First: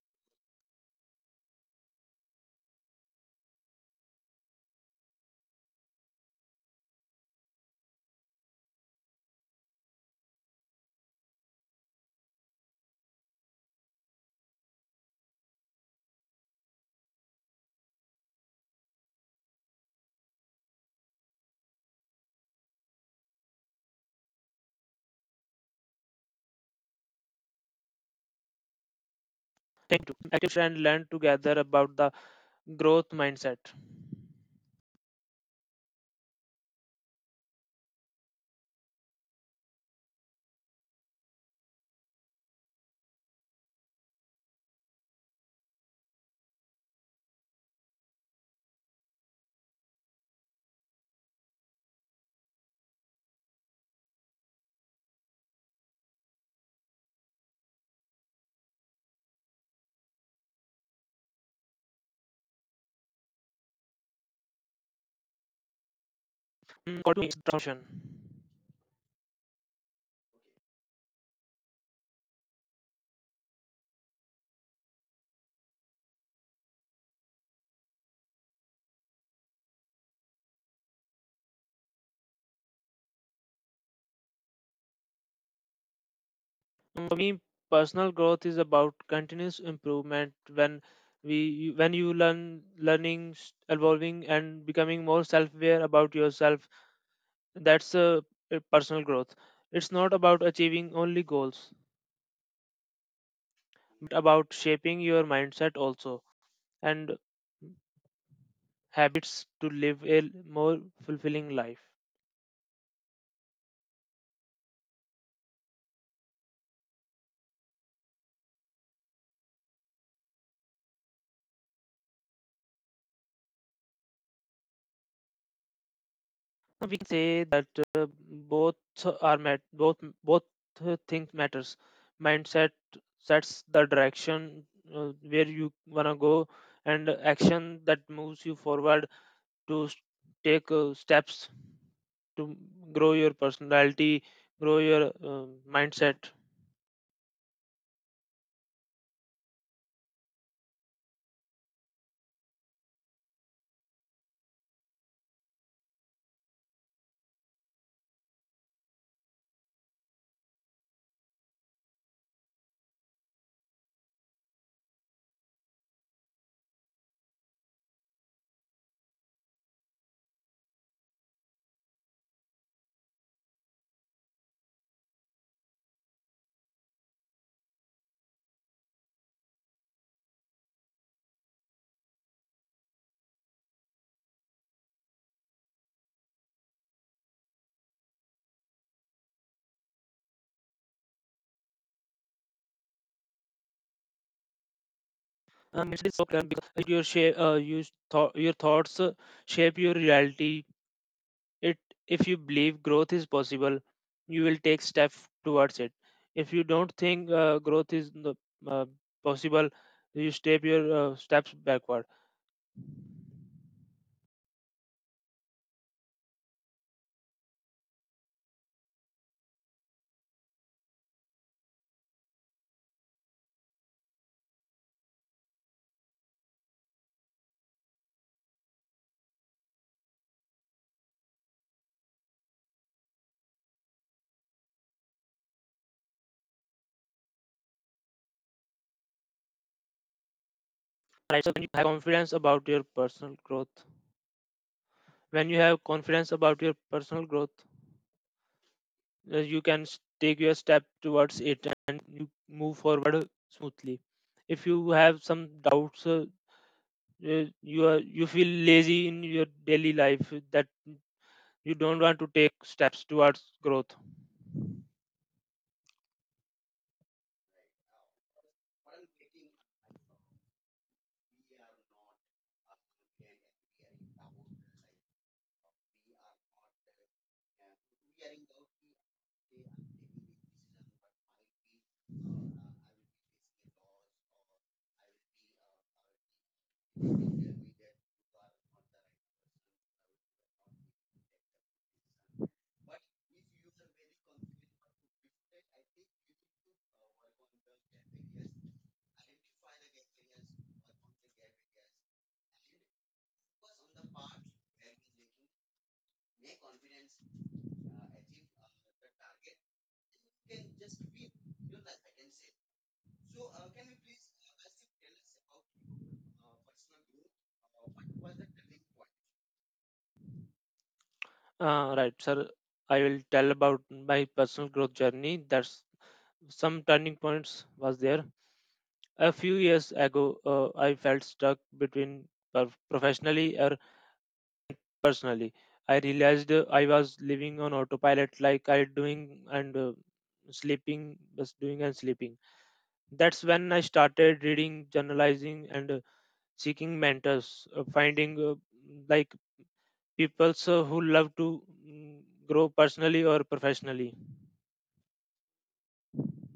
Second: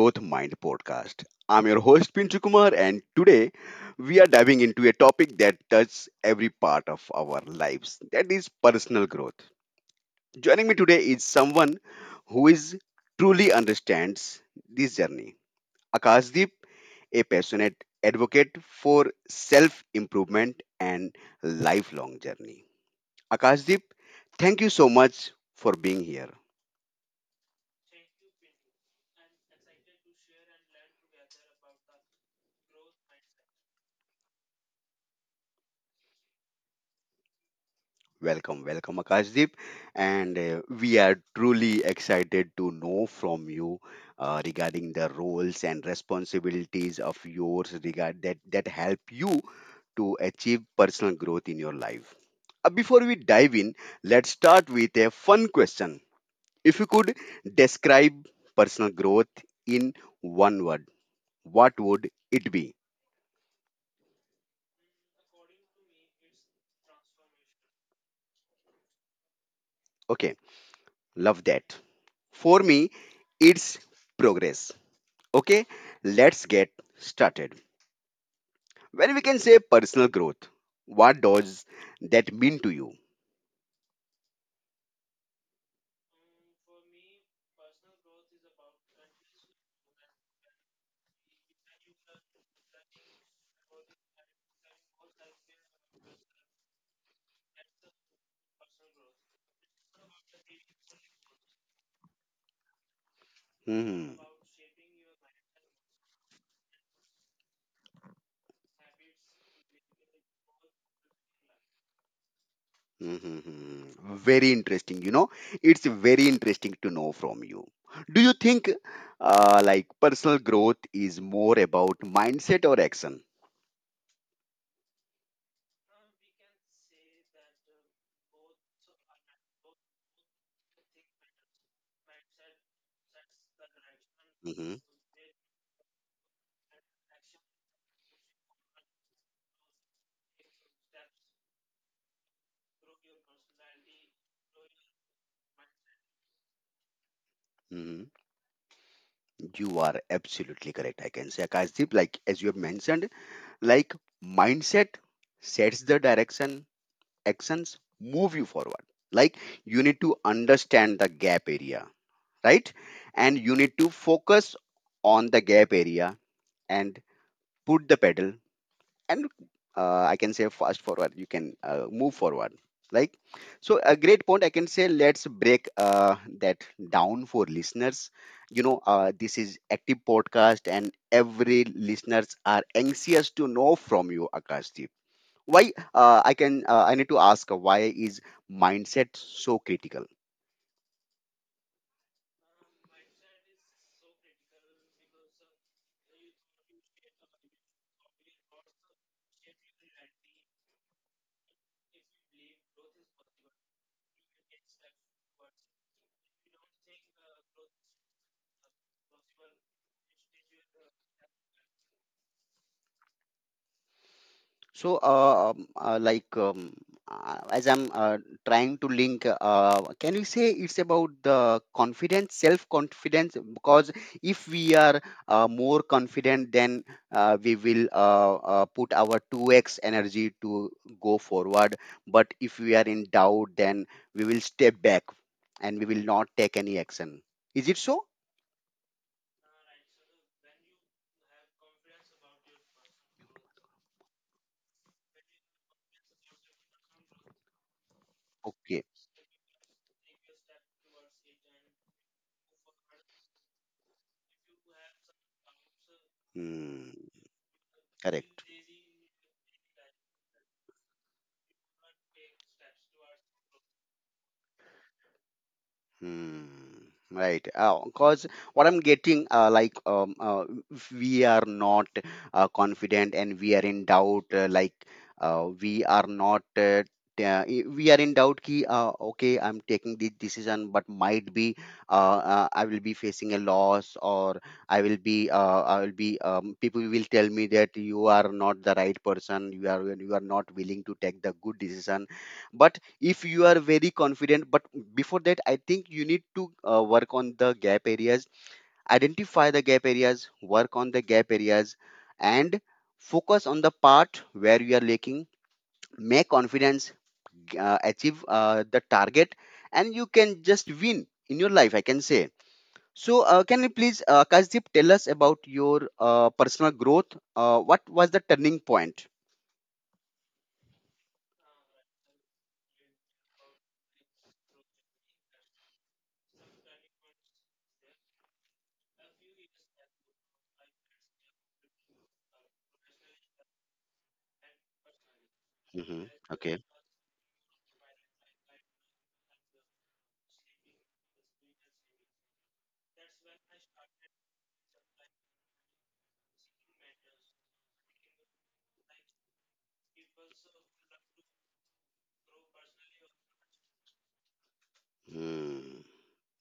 Growth Mind podcast. I'm your host Pinchu Kumar, and today we are diving into a topic that touches every part of our lives, that is personal growth. Joining me today is someone who is truly understands this journey. Akashdeep, a passionate advocate for self improvement and lifelong journey. Akashdeep, thank you so much for being here. Thank you. Active share and learn together about the growth mindset. Welcome, welcome, Akashdeep. And We are truly excited to know from you regarding the roles and responsibilities of yours regard that help you to achieve personal growth in your life. Before we dive in, let's start with a fun question. If you could describe personal growth in one word, what would it be? What do you mean transformation? Okay, love that. For me, it's progress. Okay, let's get started. When we can say personal growth, what does that mean to you? For me, personal growth is about continuous improvement. When when you learning, evolving, and becoming more self-aware about yourself, that's a personal growth. It's not about achieving only goals, but hmm about shaping your mindset also and habits to live a more fulfilling life. hmm. Very interesting. You know, it's very interesting to know from you. Do you think like personal growth is more about mindset or action? We can say that uh, both are met both both things matters. Mindset sets the direction Mm-hmm. Where you want to go, and action that moves you forward to take steps to grow your personality, grow your mindset. Hmm. You are absolutely correct. I can say, Akashdeep, like as you have mentioned, like mindset sets the direction, actions move you forward, like you need to understand the gap area, right, and you need to focus on the gap area and put the pedal, and I can say fast forward you can move forward. Like, so a great point, I can say, let's break that down for listeners. You know, this is active podcast, and every listeners are anxious to know from you, Akash, why. Uh, I can I need to ask why is mindset so critical? Mindset is so clear because your shape you thought your thoughts shape your reality. It If you believe growth is possible, you will take step towards it. If you don't think growth is uh, possible, you step your steps backward. So like as I'm trying to link, can we say it's about the confidence, self confidence, because if we are more confident, then we will put our 2x energy to go forward, but if we are in doubt, then we will step back and we will not take any action. Is it so? Right. So when you have confidence about your personal growth, when you have confidence about your personal growth, Okay. You can take your step towards it and you move forward smoothly. If you have some doubts, Hmm. You feel Correct. lazy in your daily life that you don't want to take steps towards growth. Hmm. Right. Because what I'm getting, if we are not confident and we are in doubt, like, we are not. T- I- we are in doubt ki okay, I'm taking this decision, but might be, I will be facing a loss, or I will be, people will tell me that you are not the right person, you are, you are not willing to take the good decision. But if you are very confident, but before that I think you need to work on the gap areas, identify the gap areas, work on the gap areas, and focus on the part where you are lacking, make confidence, achieve the target, and you can just win in your life, I can say. So, can you please, Kasdeep, tell us about your personal growth. What was the turning point? Right, sir. I will tell about my personal growth journey. That's some turning points was there. A few years ago, I felt stuck between professionally or personally. I Hmm. realized Okay. I was living on autopilot, like I doing and sleeping, just doing and sleeping. That's when I started reading, journalizing, and seeking mentors, finding like people who love to grow personally or professionally. Hmm.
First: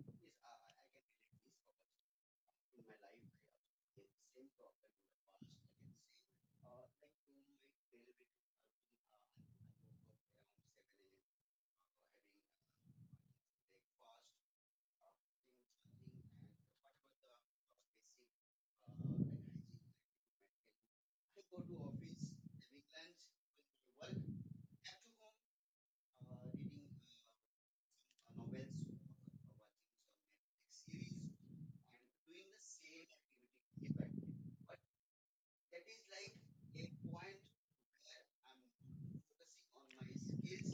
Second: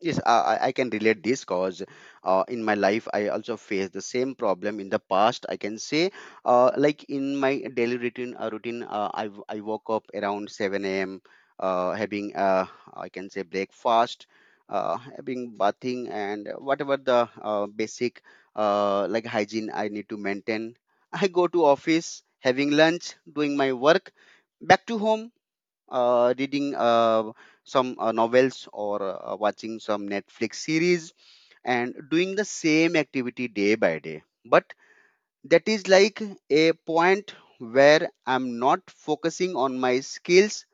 Yes, I, I can relate this, because in my life I also faced the same problem in the past, I can say. Like in my daily routine, routine, I woke up around 7 a.m. Having I can say breakfast, having bathing and whatever the basic like hygiene I need to maintain. I go to office, having lunch, doing my work, back to home, reading some novels or watching some Netflix series, and doing the same activity day by day. But that is like a point where I'm not focusing on my skills,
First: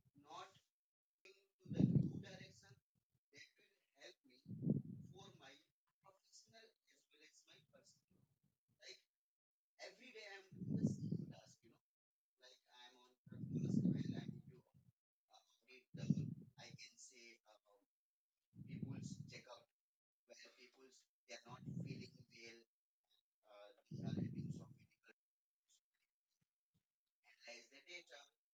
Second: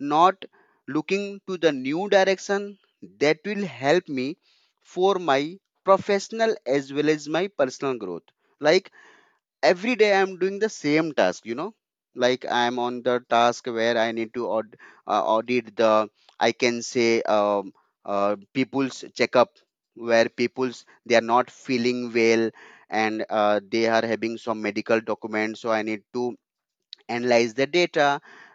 not looking to the new direction that will help me for my professional as well as my personal growth. Like every day I'm doing the same task, you know, like I'm on the task where I need to audit the, I can say, people's checkup, where people's, they are not feeling well, and they are having some medical documents, so I need to analyze the data,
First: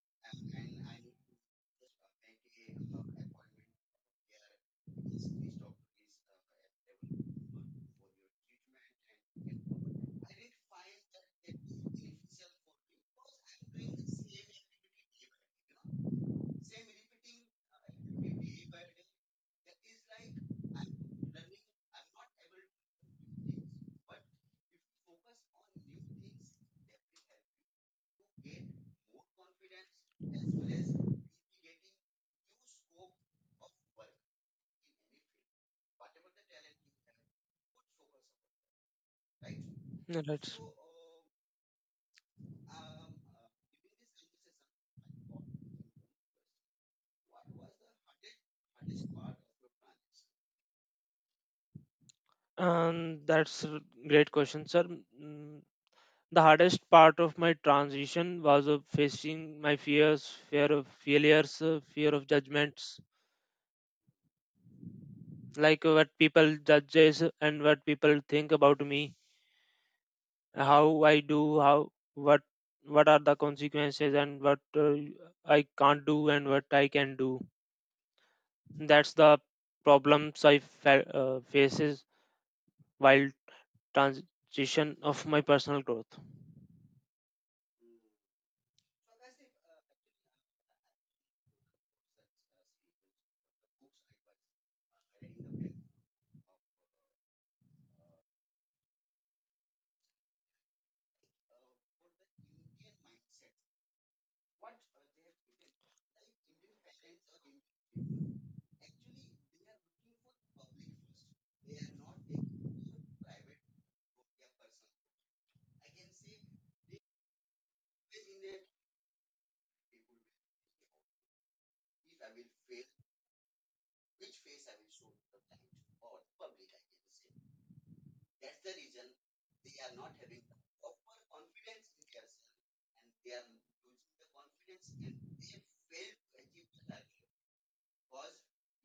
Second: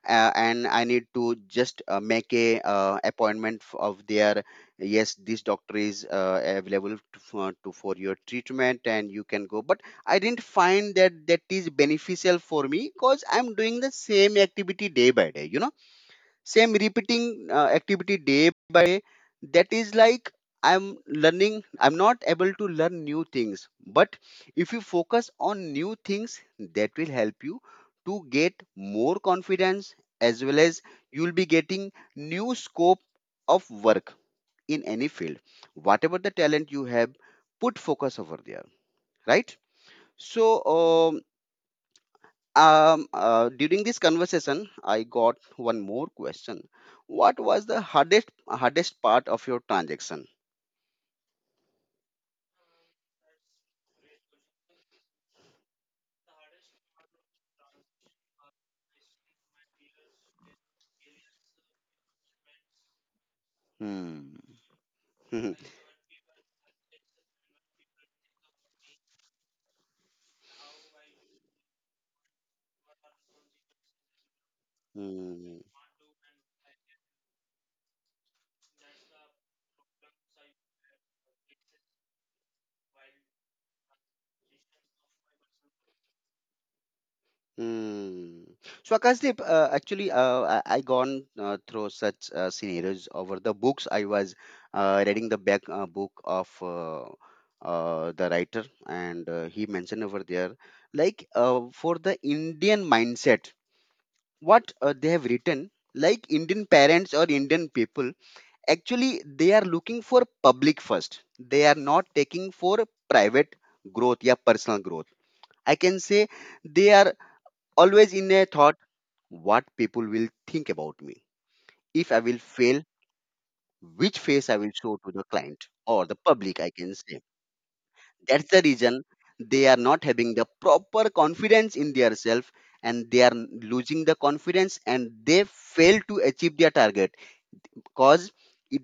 and I need to just make a appointment of their, yes, this doctor is available to for your treatment and you can go. But I didn't find that that is beneficial for me, because I'm doing the same activity day by day, you know, same repeating activity day by day. That is like I'm learning, I'm not able to learn new things. But if you focus on new things, that will help you to get more confidence, as well as you'll be getting new scope of work in any field. Whatever the talent you have, put focus over there, right? No, so That's um, um, uh, during this conversation, I got one more question. What was the hardest part of your transaction? um, that's a great question, sir. Mm, The hardest part of my transition was facing my fears, fear of failures, fear of judgments, Hmm. like what people judges and what people think about me, how I do, how what what are the consequences and what uh, Hmm. I can't do and what I can do. That's the problems I faces while transition of my personal growth. Hmm. So, Akashdeep, actually, I gone through such scenarios over the books. I was reading the back book of the writer, and he mentioned over there, like, for the Indian mindset. What they have written, like Indian parents or Indian people, actually they are looking for public first, they are not taking for private growth, yeah, personal growth, I can say. They are always in a thought, what people will think about me if I will fail, which face I will show to the client or the public, I can say. That's the reason they are not having the proper confidence in their self, and they are losing the confidence, and they fail to achieve their target. Cause it,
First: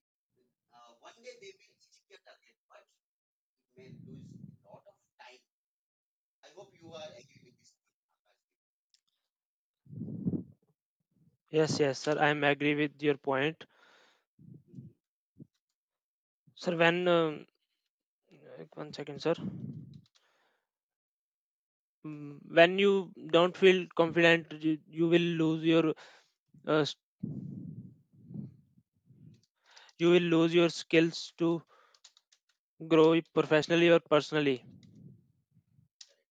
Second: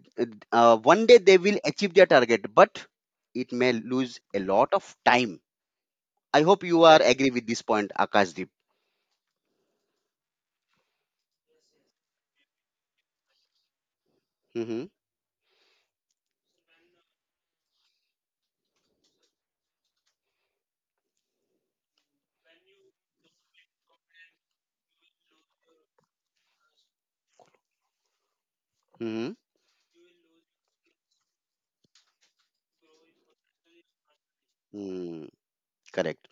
one day they will achieve their target, but it may lose a lot of time. I hope you are agree with this point, Akashdeep. Yes, yes, sir. I am agree with your point, Mm-hmm. sir. When like, one second, sir. When you don't feel confident, you will lose your uh, s- Mm-hmm. Skills to grow it professionally or personally. Mm, correct.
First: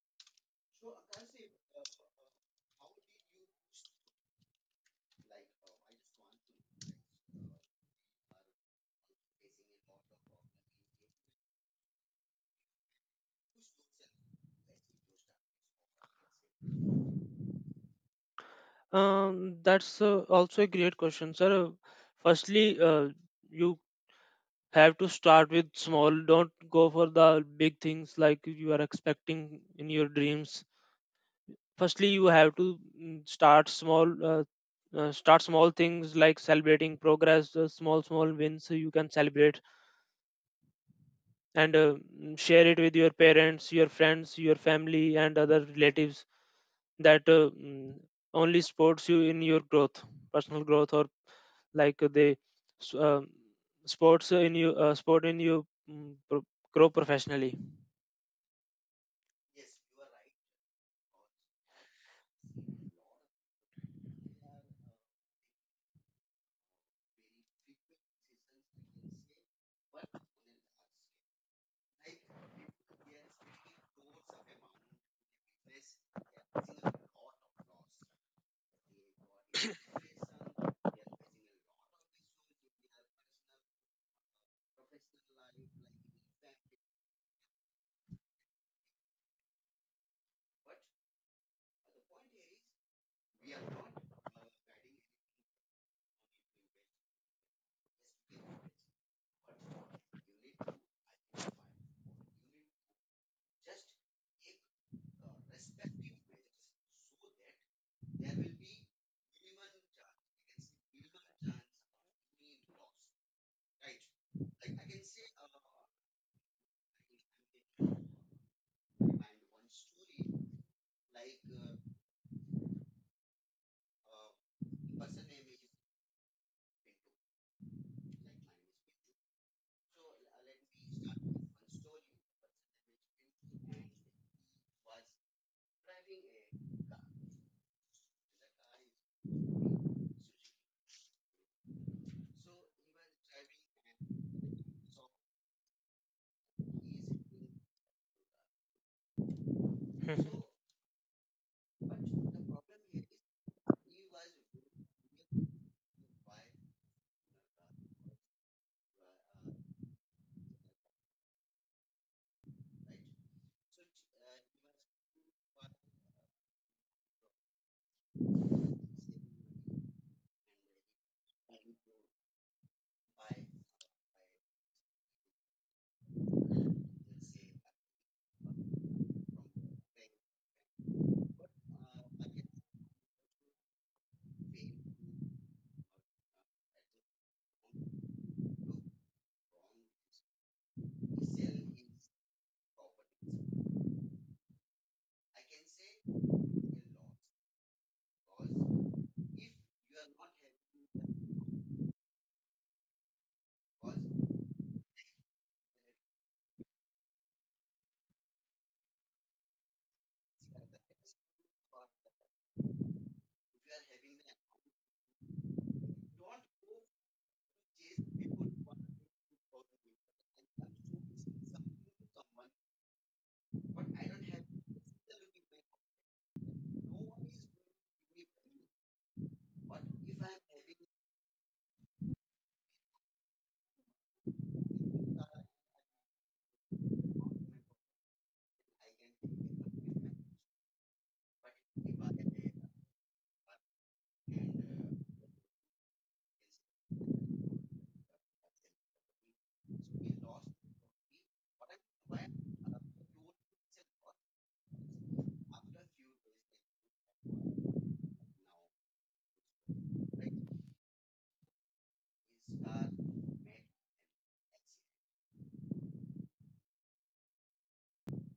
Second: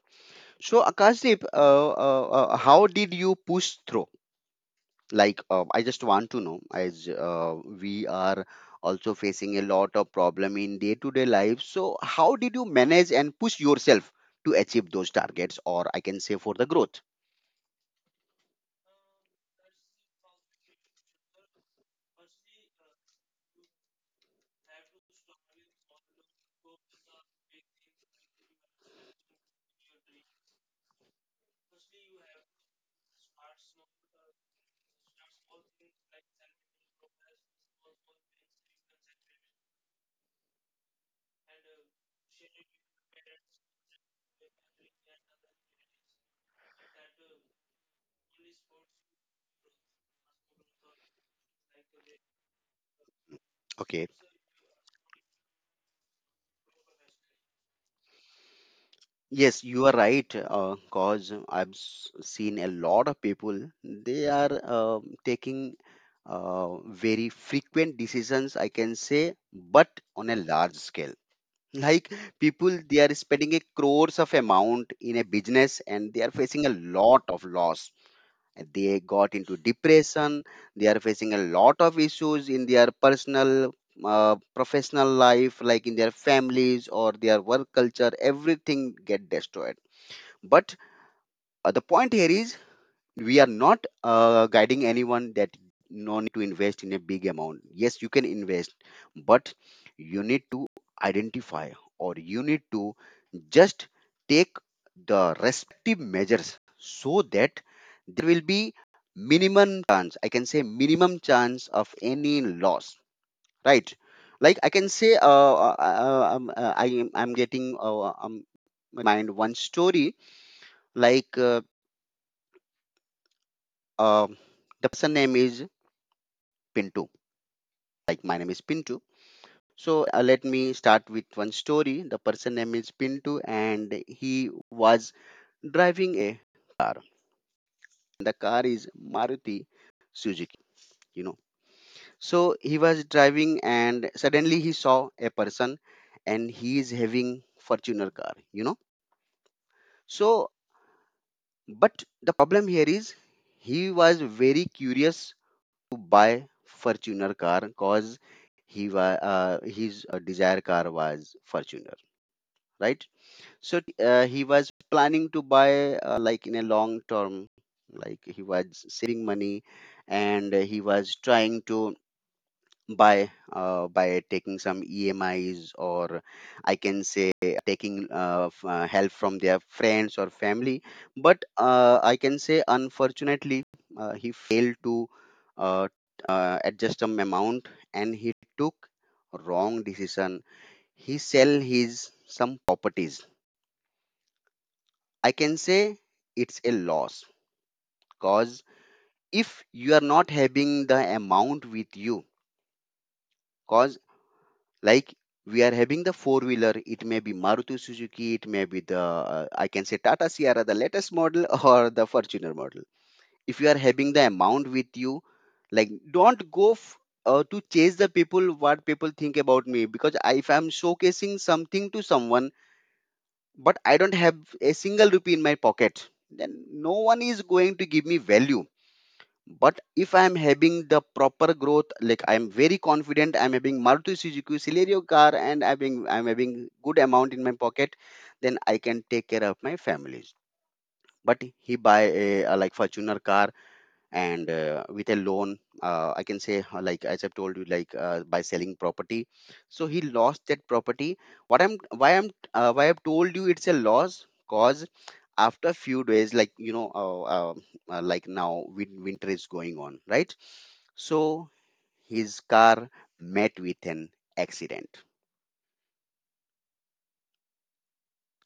So, Akashdeep, how did you push through, like, I just want to know, as we are also facing a lot of problem in day to day life, so how did you manage and push yourself to achieve those targets, or I can say for the growth? That's also a great question, sir. Firstly, you have to start with small. Don't go for the big things like you are expecting in your dreams. Firstly, you have to start small things like celebrating progress, small wins you can celebrate, and share it with your parents, your friends, your family, and other relatives that only supports you in your growth, personal growth, or like they s- uh, Okay. sports in you, sport in you, mm, pro- grow professionally. Yes, you are right. Cause I've seen a lot of people. They are taking very frequent decisions, I can say, but on a large scale. Like people, they are spending a crores of amount in a business, and they are facing a lot of loss. They got into depression. They are facing a lot of issues in their personal, professional life, like in their families or their work culture. Everything get destroyed. But the point here is, we are not guiding anyone that no need to invest in a big amount. Yes, you can invest, but you need to identify, or you need to just take the respective measures, so that there will be minimum chance, I can say, minimum chance of any loss, right? Like I can say, I'm getting mind one story. Like uh, Um, the person name is Pintu. Like my name is Pintu. So, let me start with one story. The person name is Pintu, and he was driving a car. The car is Maruti Suzuki, you know. So he was driving, and suddenly he saw a person, and he is having Fortuner car, you know. Mhm. So, but the problem here is, he was very curious to buy Fortuner car, because he was, his desire car was Fortuner, right? So, he was planning to buy, like in a long term, like he was saving money, and he was trying to by, by taking some EMIs, or I can say taking help from their friends or family. But, I can say, unfortunately, he failed to uh, adjust some amount, and he took wrong decision. He sell his some properties. I can say it's a loss because if you are not having the amount with you, because like we are having the four wheeler. It may be Maruti Suzuki, it may be the I can say Tata Sierra, the latest model or the Fortuner model. If you are having the amount with you, like don't to chase the people, what people think about me, because if I'm showcasing something to someone but I don't have a single rupee in my pocket, then no one is going to give me value. But if I'm having the proper growth, like I'm very confident, I'm having Maruti Suzuki Celerio car and I'm having good amount in my pocket, then I can take care of my families. But he buy a like Fortuner car, and with a loan, I can say like as I've told you, like by selling property. So he lost that property. What I'm why I've told you it's a loss, cause after few days, like like now winter is going on, right? So his car met with an accident.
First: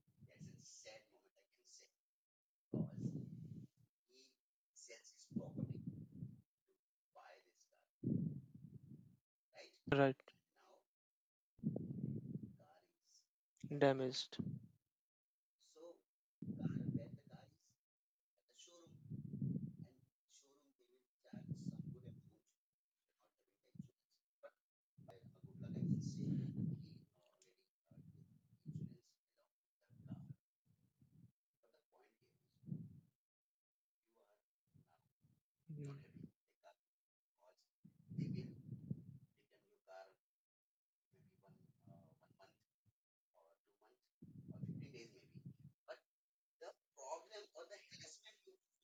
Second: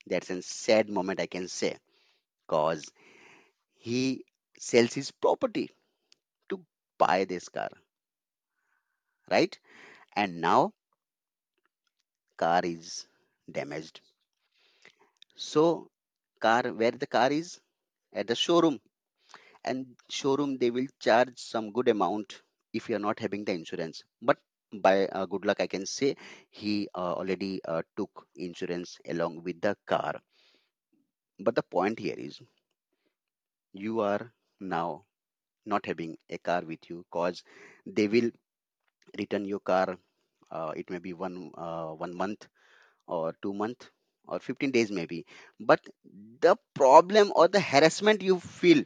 That's a sad moment, I can say, cause he sells his property to buy this car, right? Right. And now car is damaged. Damaged. So car where the car is at the showroom, and showroom they will charge some good amount if you are not having the insurance. But by good luck I can say, he already took insurance along with the car. But the point here is you are now not Mm. having a car with you, cause they will return your car. It may be 1 month or 2 month or 15 days maybe. But the problem or the harassment you feel,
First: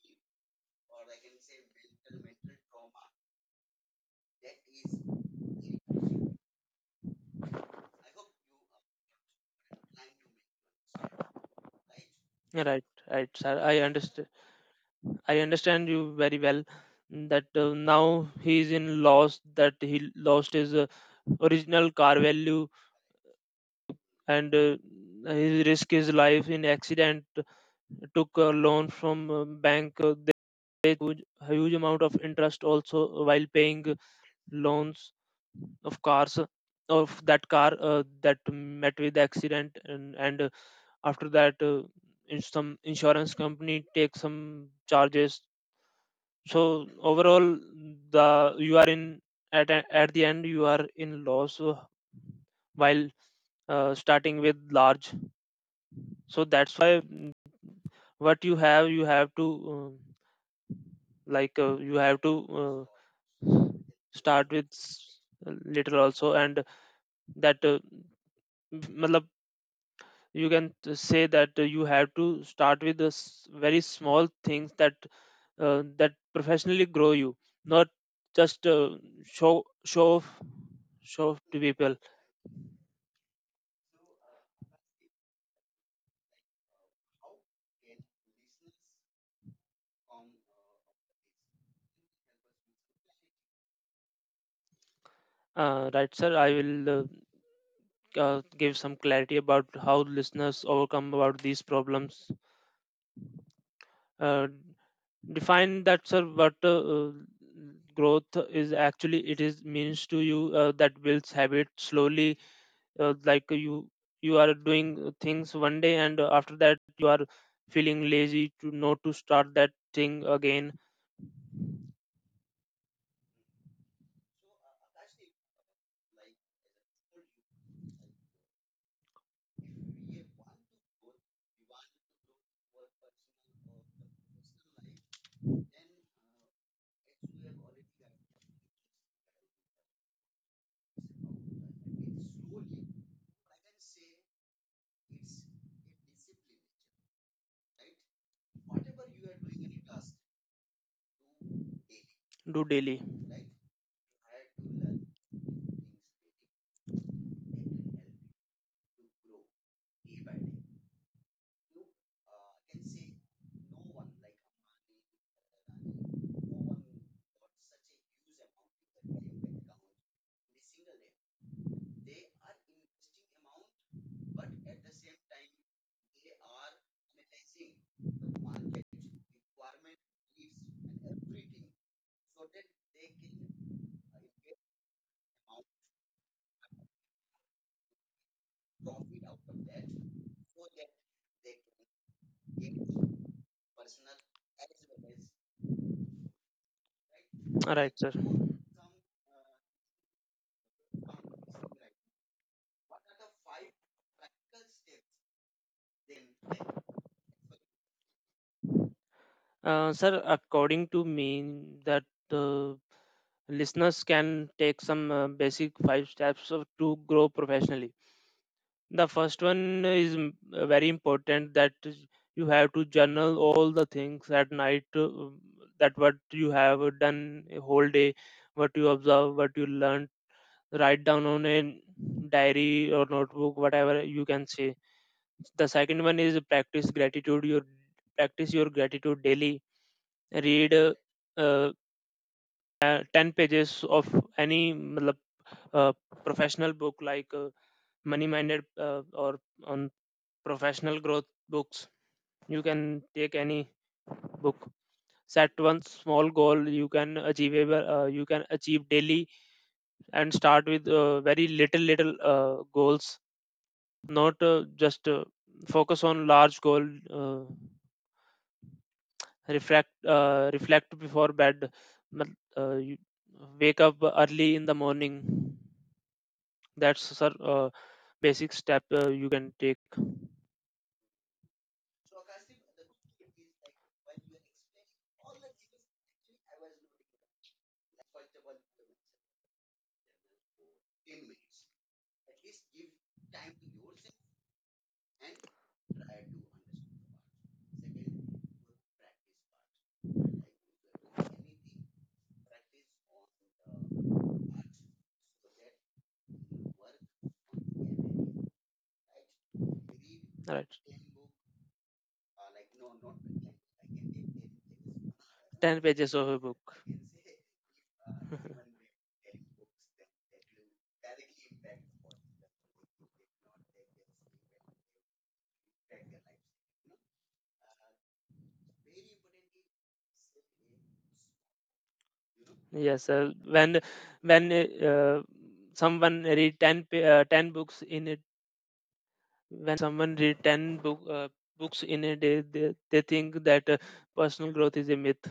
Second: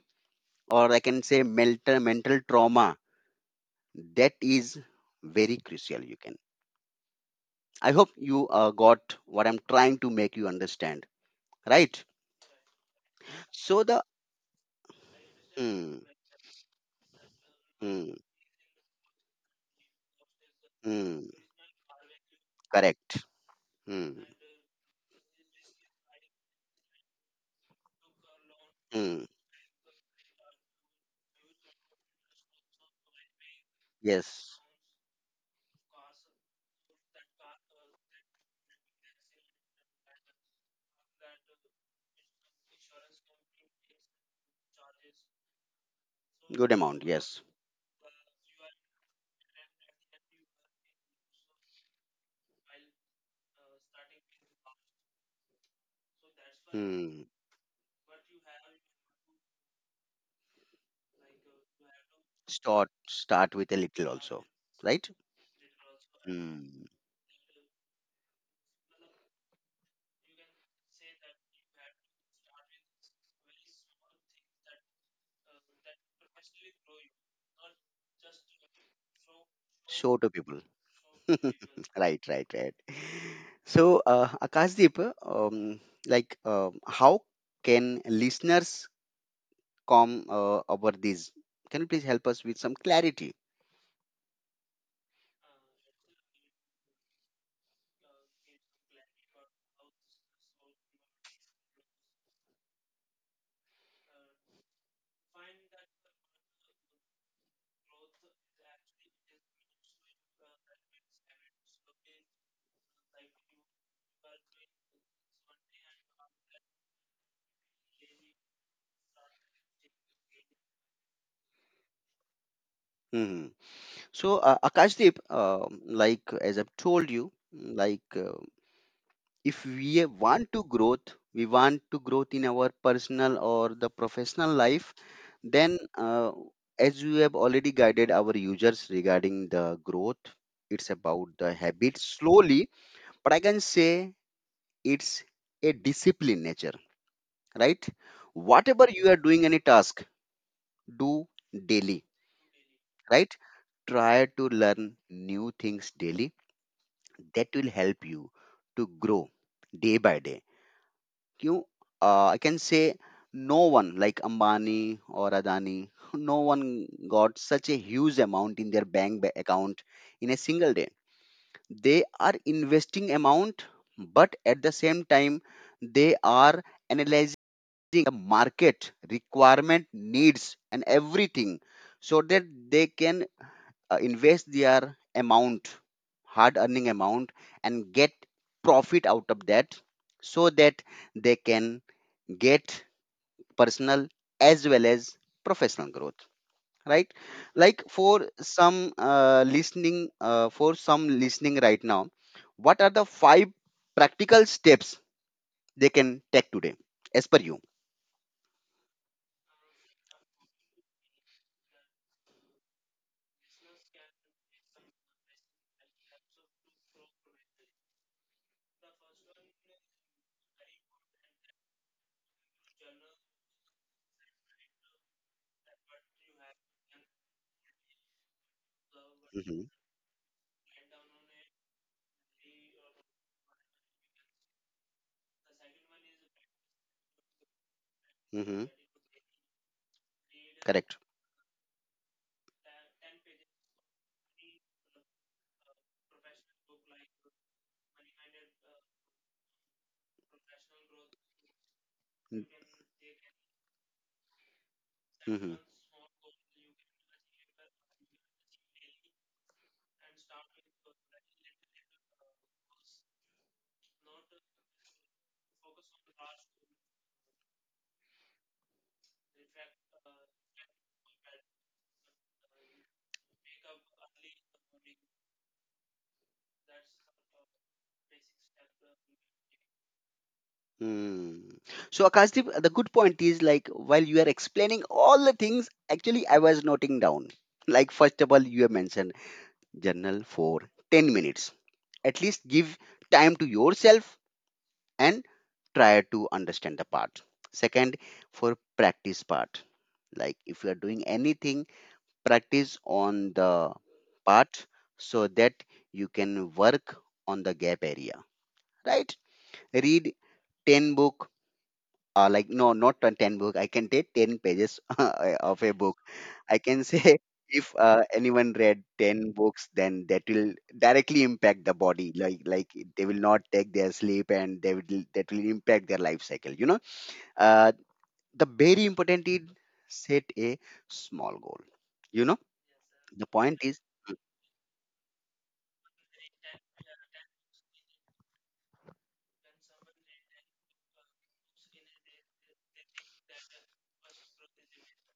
or I can say mental trauma, that is very crucial. You can, I hope you got what I'm trying to make you understand, right? Right, right, sir, I So the understand. I understand mm, you very well that mm, now he is in loss, that he lost his mm, original car value, correct, mm, and he risked his life in accident, took a loan mm, from bank. They took a huge amount of interest also while paying yes, loans of cars, of that car that met with accident, and after that some insurance company take some charges. So good amount, yes, overall, the you are in, at the end you are in loss, while starting with large. So that's why mm, what you have to um, like, you have to uh, start with a little also, start with right, little also. And mm, that matlab, you can say that you have to start with the very small things that professionally grow you, not just show show show off to people. show off to people. Right, right, right. So, Akashdeep, um, like, how can listeners come over this? Can you please help us with some clarity? Right, sir. I will give some clarity about how listeners overcome about these problems. Uh, Define that, sir. What growth is actually it is means to you, that builds habit slowly. Like you are doing things one day, and after that you are feeling lazy to not to start that thing again. Mhm. So, Akashdeep, um, like as I've told you, like if we want to growth, we want to growth in our personal or the professional life, then as you have already guided our users regarding the growth, it's about the habit slowly. But I can say it's a discipline nature, right? Whatever you are doing, any task, do daily, Do daily. right? Try to learn new things daily. That will help you to grow day by day. You I can say no one like Ambani or Adani, no one got such a huge amount in their account in a single day. They are investing amount, but at the same time they are analyzing the market requirement needs and everything, so that they can invest their amount, hard earning amount, and get profit out of that, so that they can get personal as well as professional growth, right? All right, Like sir. for some listening for some listening right now, what are the five practical steps they can take today, as per you? Sir, according to me, that uh, listeners can take some basic five steps to grow professionally. The first one is very important. That is, you have to journal all the things at night, that what you have done a whole day, what you observe, what you Hmm, learned. Write down on a diary or notebook, whatever you can say. The second one is practice gratitude. Your practice your hmm, gratitude daily. Read. Correct, uh, 10 pages of any matlab, uh, professional book, like money minded or on professional growth books. You can take any book. Set hmm. one small goal you can achieve, daily, and start with very little goals, not just focus on large goal. Uh, reflect uh, reflect before bed. mat- you wake up early in the morning. That's, sir, basic step you can take. Mm. So, Akashdeep, the good point is like while you are explaining all the things, actually, I was noting down. Like, first of all, you have mentioned journal for 10 minutes. At least give time to yourself and try to understand the part. Second, for practice part. Like, if you are doing anything, practice on the part so that you can work on the gap area, right? Read Right, 10 book, like no, not a 10 book, I can take 10 pages of ten a book, pages of a I book. can say. If anyone read 10 books, then that will directly impact the body, like they will not take their sleep and they will that will impact their life cycle, you know. uh, the very important is set a small goal, you know, Yes, sir. the point When is. when someone read 10, 10 books in it, when someone read ten books in a day, they think that personal growth is a myth.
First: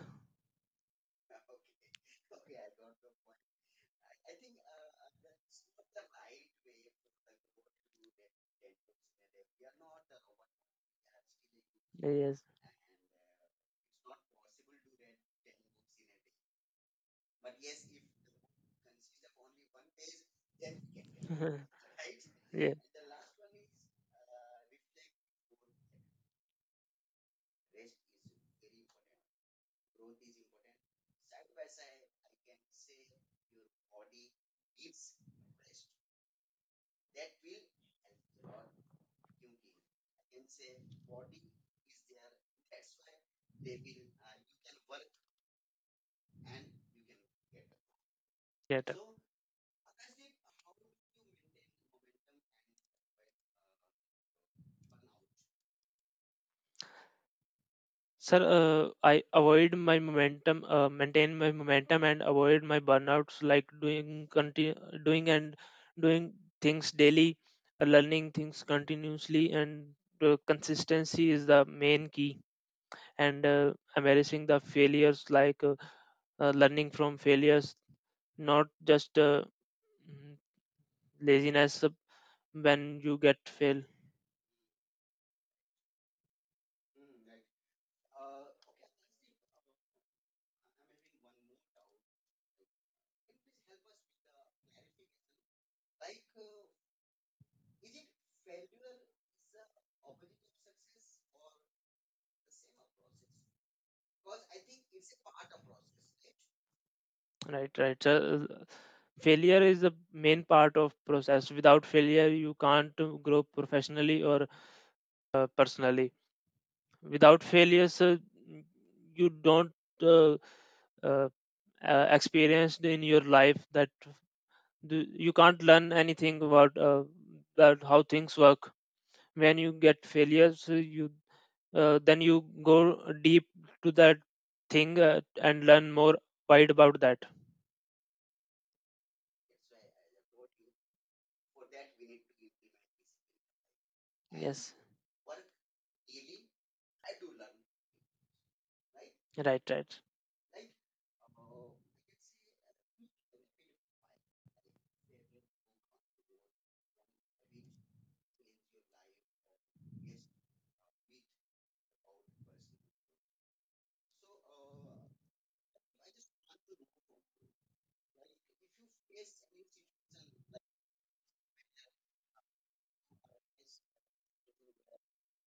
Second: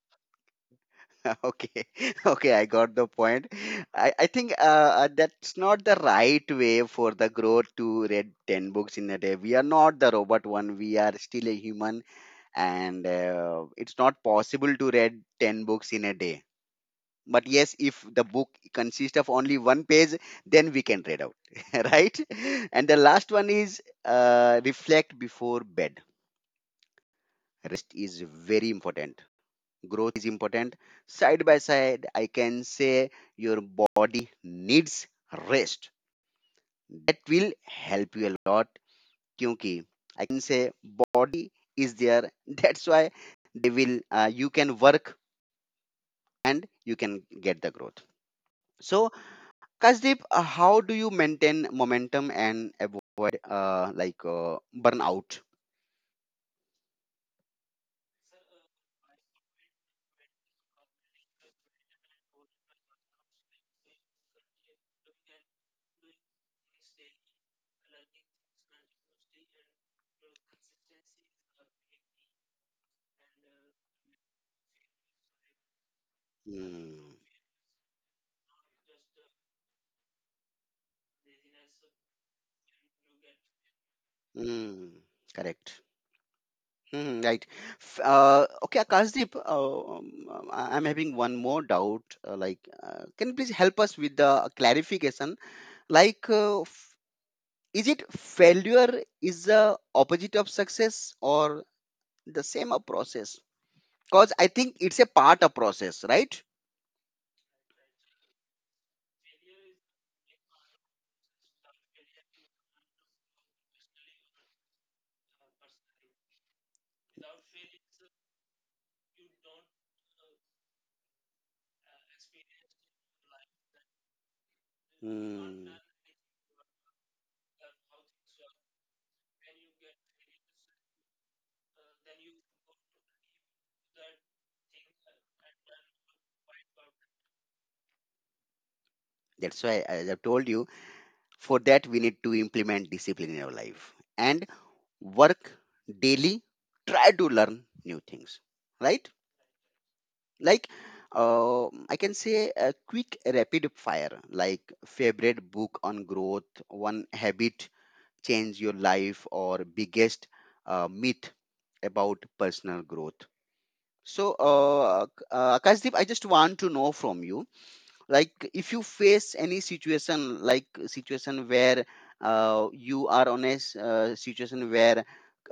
Okay, okay, I got the point. I think that's not the right way for the growth to read 10 books in a day. We are not the robot one, we are still a human, Yes. and it's not possible to read 10 books in a day. But yes, if the book consists of only one page, then we can read out, right? yeah. And the last one is reflect before bed. Rest is very important, growth is important. Side by side, I can say your body needs rest. That will help you a lot. Kyunki I can say body is there. That's why they will. You can work and you can get the growth. Yeah. So, Kasdeep, how do you maintain momentum and avoid burnout? Sir, I avoid my momentum, maintain my momentum, and avoid my burnouts. Like doing continue, doing and doing things daily, learning things continuously, and consistency is the main key. And embracing the failures, like learning Hmm. from failures, not just mm, laziness when you get fail. Hmm. Correct. Mhm, right. Okay, Akashdeep, I'm having one more doubt. Like, can you please help us with the clarification? Like, is it failure is the opposite of success or the same a process? Because I think it's a part of process, right? Right, right. So, failure is the main part of process. Without failure, you can't grow professionally or personally. Without failures, you don't uh, uh, experienced in your life that you Hmm. can't learn anything about how things work. When you get failures, you then you go deep to that thing, and learn more wide about that. That's why as I have told you. For that, we need to implement discipline in our life and Yes, work daily. Try to learn new things, right? right, right. Like I can say a quick rapid fire, like favorite book on growth, one habit change your life, or biggest myth about personal growth. So, Akashdeep, I just want to know from you, like if you face any situation, like situation where you are on situation where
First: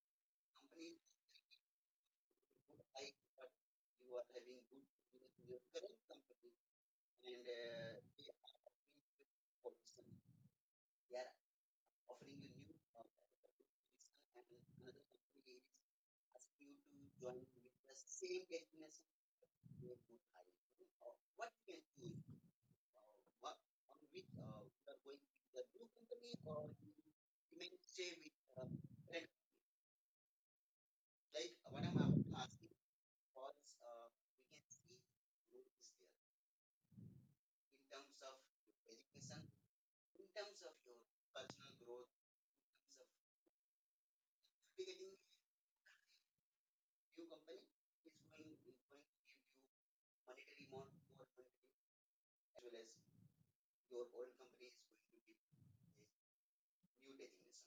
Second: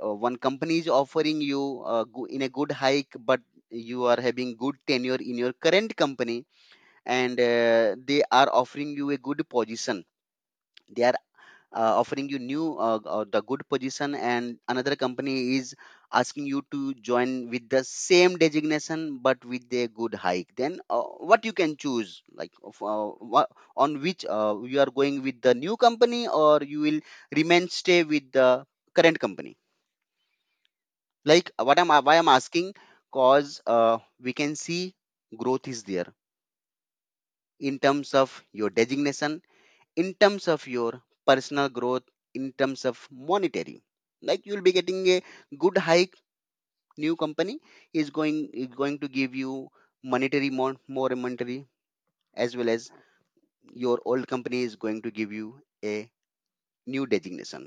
one company is offering you in a good hike, but you are having good tenure in your current company, and they are offering you a good position. They are offering you new the good position, and another company is asking you to join with the same designation but with a good hike. Then what you can choose, like on which you are going with the new company or you will remain stay with the current company. Like what I'm why I'm asking, cause we can see growth is there, in terms of your designation, in terms of your personal growth, in terms of monetary. Like you'll be getting a good hike. New company is going is going to give you monetary more more monetary, as well as your old company is going to give you a new designation,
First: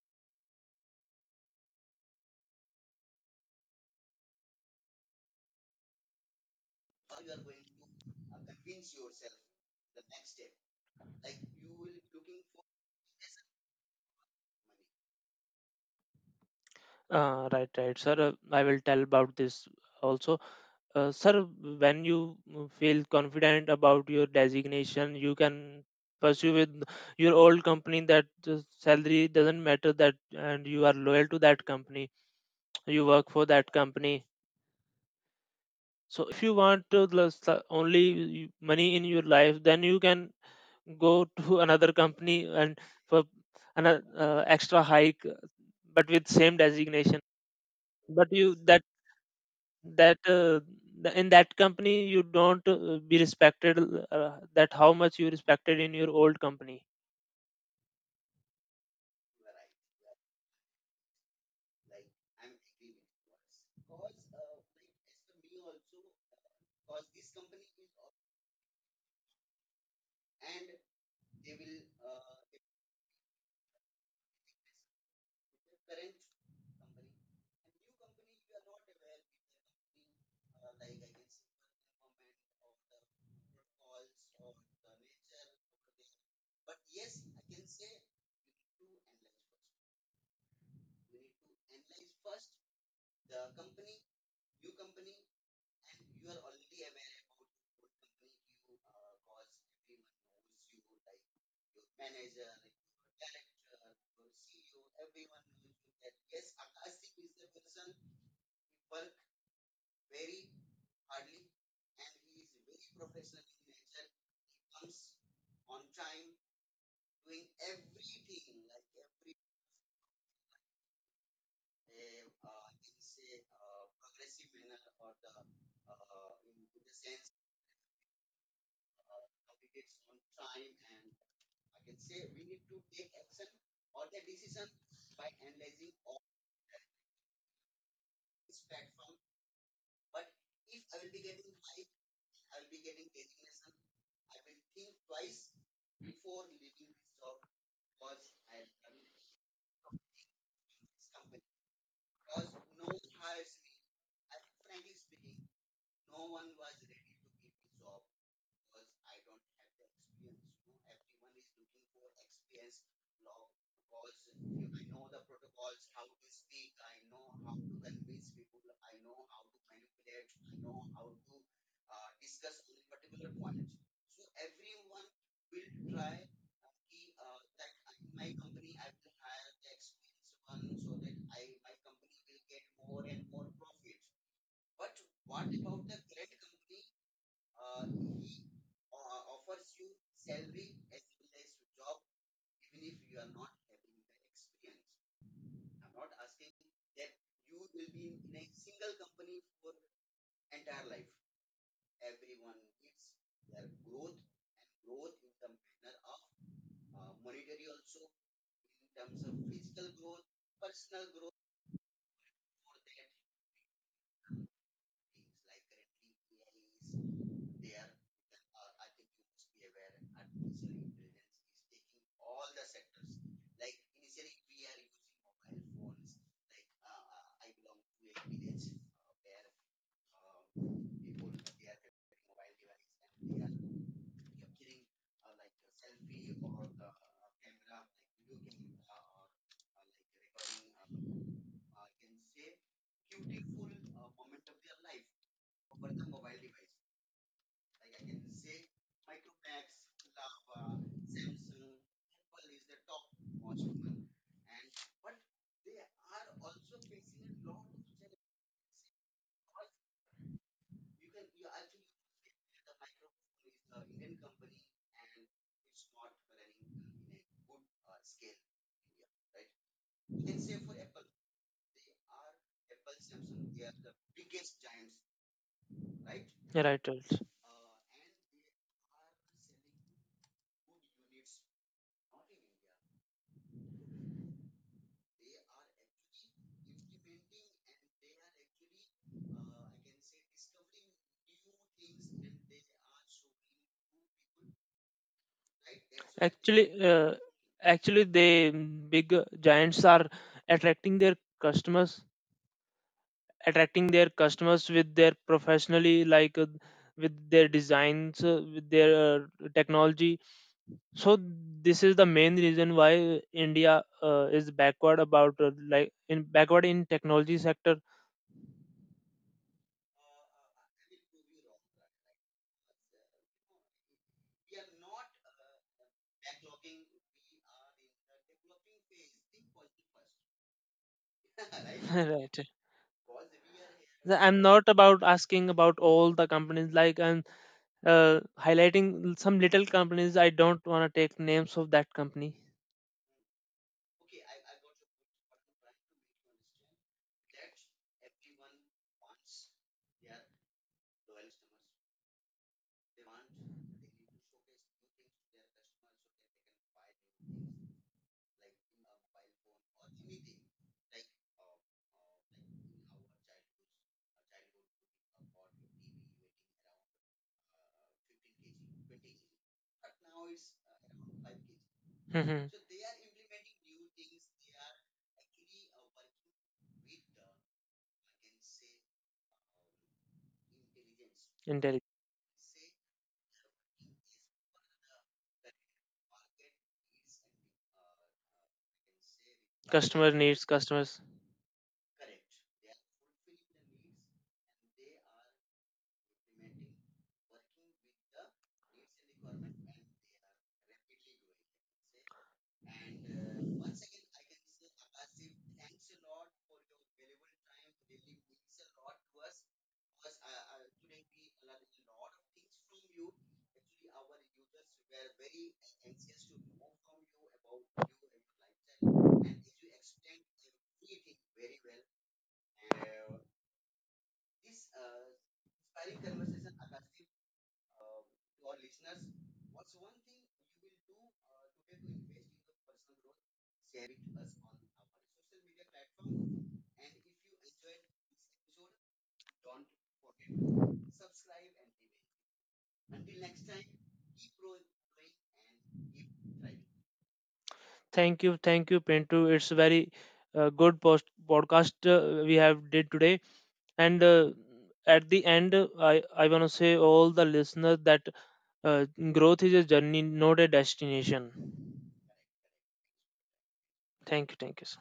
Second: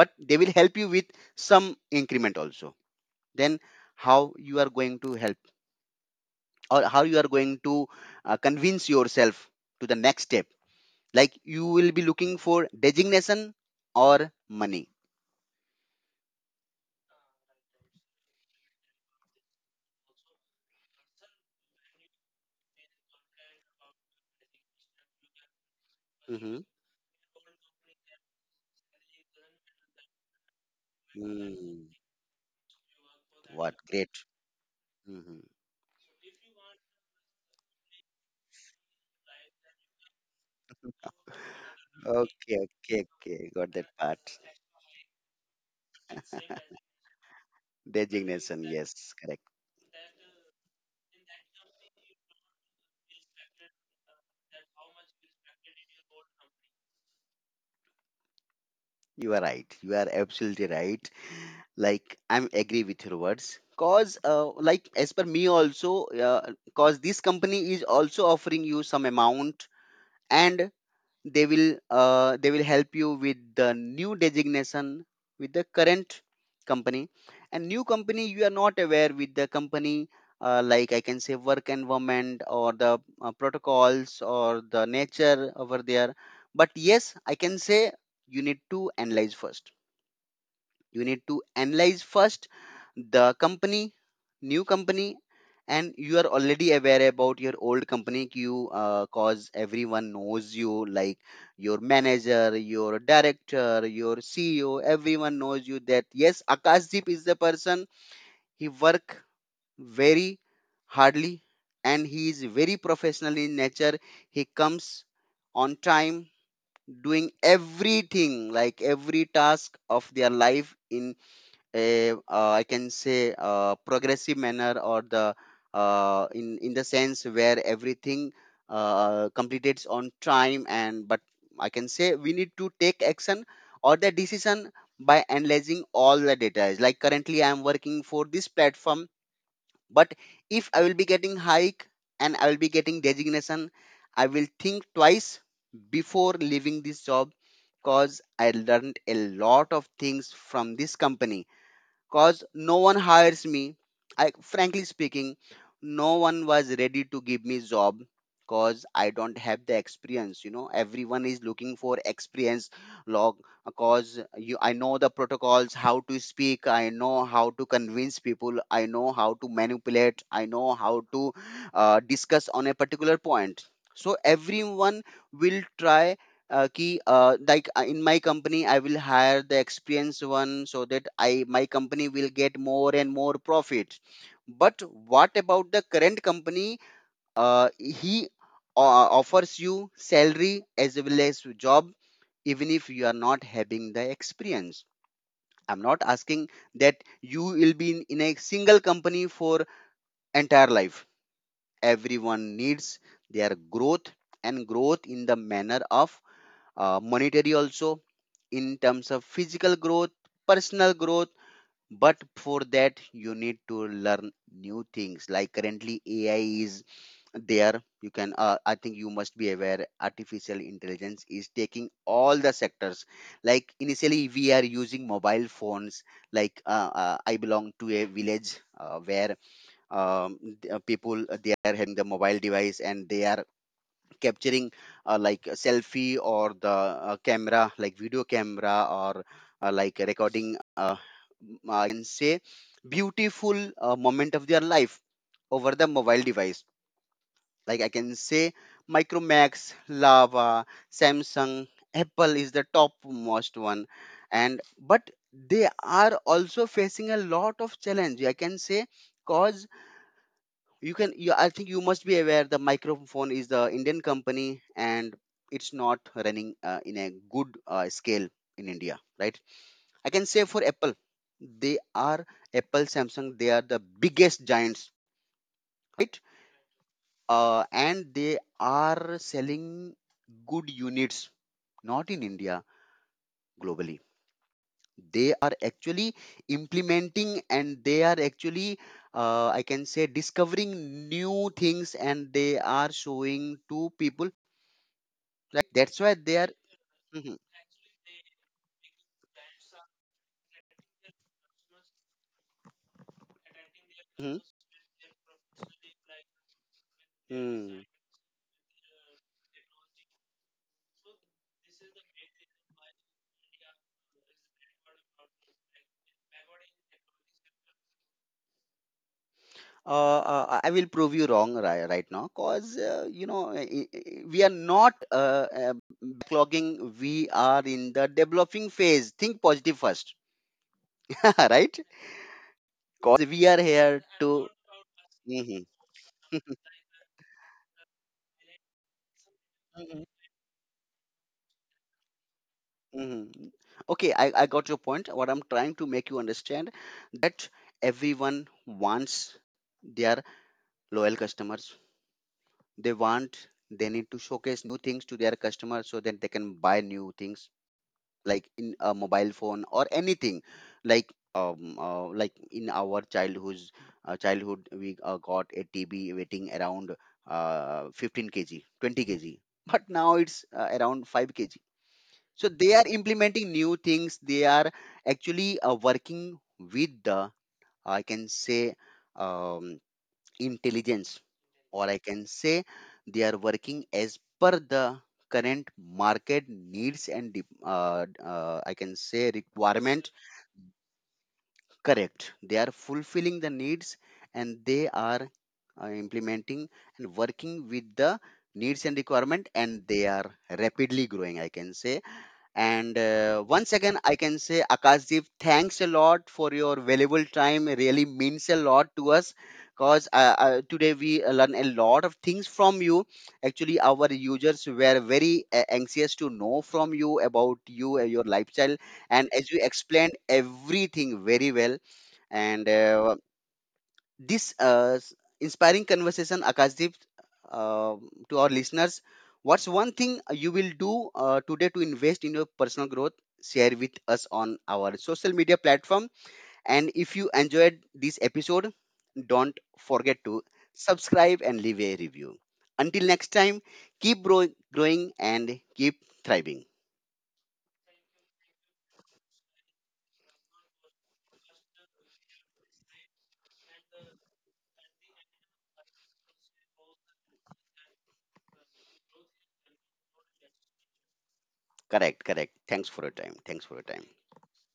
but they will help you with some increment also. Then how you are going to help, or how you are going to convince yourself to the next step? Like you will be looking for designation or money? Right, right, sir. I will tell about this also. Sir, when you feel confident about your designation, you can pursue Mm-hmm. with your old company, that the salary doesn't matter, that and you are loyal to that Mm. company. You work for that What great. company. Mm-hmm. So if you want to lose the only money in your life, then you can go to another company Okay, and okay, for okay. Got an that part. Extra hike, but with same designation. But you Designation, that yes, correct. that the- in that company you don't be respected, that how much you respected in your old company. You are right. You are absolutely right. Like I'm agree with your words. Cause like as per me also, cause this company is also offering you some amount, and they will help you with the new designation with the current company. And new company, you are not aware with the company, like I can say work environment or the protocols or the nature over there. But yes, I can say you need to analyze first, you need to analyze first the company, new company. And you are already aware about your old company. You Cause everyone knows you, like your manager, your director, your CEO. Everyone knows you, that yes, Akashdeep is the person, he work very hardly, and he is very professional in nature. He comes on time, doing everything, like every task of their life in a I can say progressive manner, or the in the sense where everything completes on time. And but I can say we need to take action or the decision by analyzing all the data. Is like currently I am working for this platform, but if I will be getting hike and I will be getting designation, I will think twice before leaving this job, because I learned a lot of things from this company, cause no one hires me. I frankly speaking, no one was ready to give me job, cause I don't have the experience. You know, everyone is looking for experience log, cause you, I know the protocols, how to speak, I know how to convince people, I know how to manipulate, I know how to discuss on a particular point. So everyone will try कि like in my company I will hire the experienced one, so that I my company will get more and more profit. But what about the current company? uh, he offers you salary as well as job, even if you are not having the experience. I'm not asking that you will be in a single company for entire life. Everyone needs their growth, and growth in the manner of monetary also, in terms of physical growth, personal growth. But for that you need to learn new things. Like currently AI is there. You can I think you must be aware, artificial intelligence is taking all the sectors. Like initially we are using mobile phones. Like I belong to a village where people, they are having the mobile device, and they are capturing like a selfie or the camera, like video camera, or like recording, I can say beautiful moment of their life over the mobile device. Like I can say Micromax, Lava, Samsung, Apple is the top most one. And but they are also facing a lot of challenge, I can say, cause you can you, I think you must be aware, the microphone is the Indian company, and it's not running in a good scale in India, right? I can say for Apple, they are, Apple, Samsung, they are the biggest giants, right? Right, right. And they are selling good units, not in India, globally. They are actually implementing, and they are actually I can say discovering new things, and they are showing to people. Right. That's why they are. actually uh, Mhm, actually they big giants are attracting their customers attracting their mhm, customers with their professionally, like with their mm. designs, with their technology. So this is the main reason why India is backward about, like, in backward in technology sector. I will prove you wrong right now, because you know, we are not backlogging. We are in the developing phase. Think positive first, right? Right. Right. Because we are here I'm to. not about asking Hmm. about all the companies, like I'm uh, highlighting some little Mhm, companies. I don't want to take names of that company. mhm. Okay, I got your point. What I'm trying to make you understand, that everyone wants their loyal customers. They want, they need to showcase new things to their customers, so that they can buy new things. Like in a mobile phone or anything. Like like in our childhood, we got a TB weighing around 15 kg, 20 kg, but now it's around 5 kg. So Mhm. So they are implementing new things. They are actually working with the, I can say, um, intelligence, intelligent or I can say they are working as per the current market needs and I can say customer, requirement. right, needs customers. Correct. They are fulfilling the needs, and they are implementing and working with the needs and requirement, and they are rapidly growing, I can say. And once again, I can say, Akashdeep, thanks a lot for your valuable time. It really means a lot to us, because today we learn a lot of things from you. Actually, our users were very anxious to know from you, about you, your lifestyle. And as you explained everything very well, and this inspiring conversation, Akashdeep, uh, to our listeners, what's one thing you will do today to invest in your personal growth? Share with us on our social media platform. And if you enjoyed this episode, don't forget to subscribe and leave a review. Until next time, keep growing and keep thriving. Thank you, thank you, Pintu. It's very good post podcast we have did today. And at the end, I want to say all the listeners that uh, growth is a journey, not a destination. Correct, correct. Thanks for your time. Thanks for your time. Thank you, thank you, sir.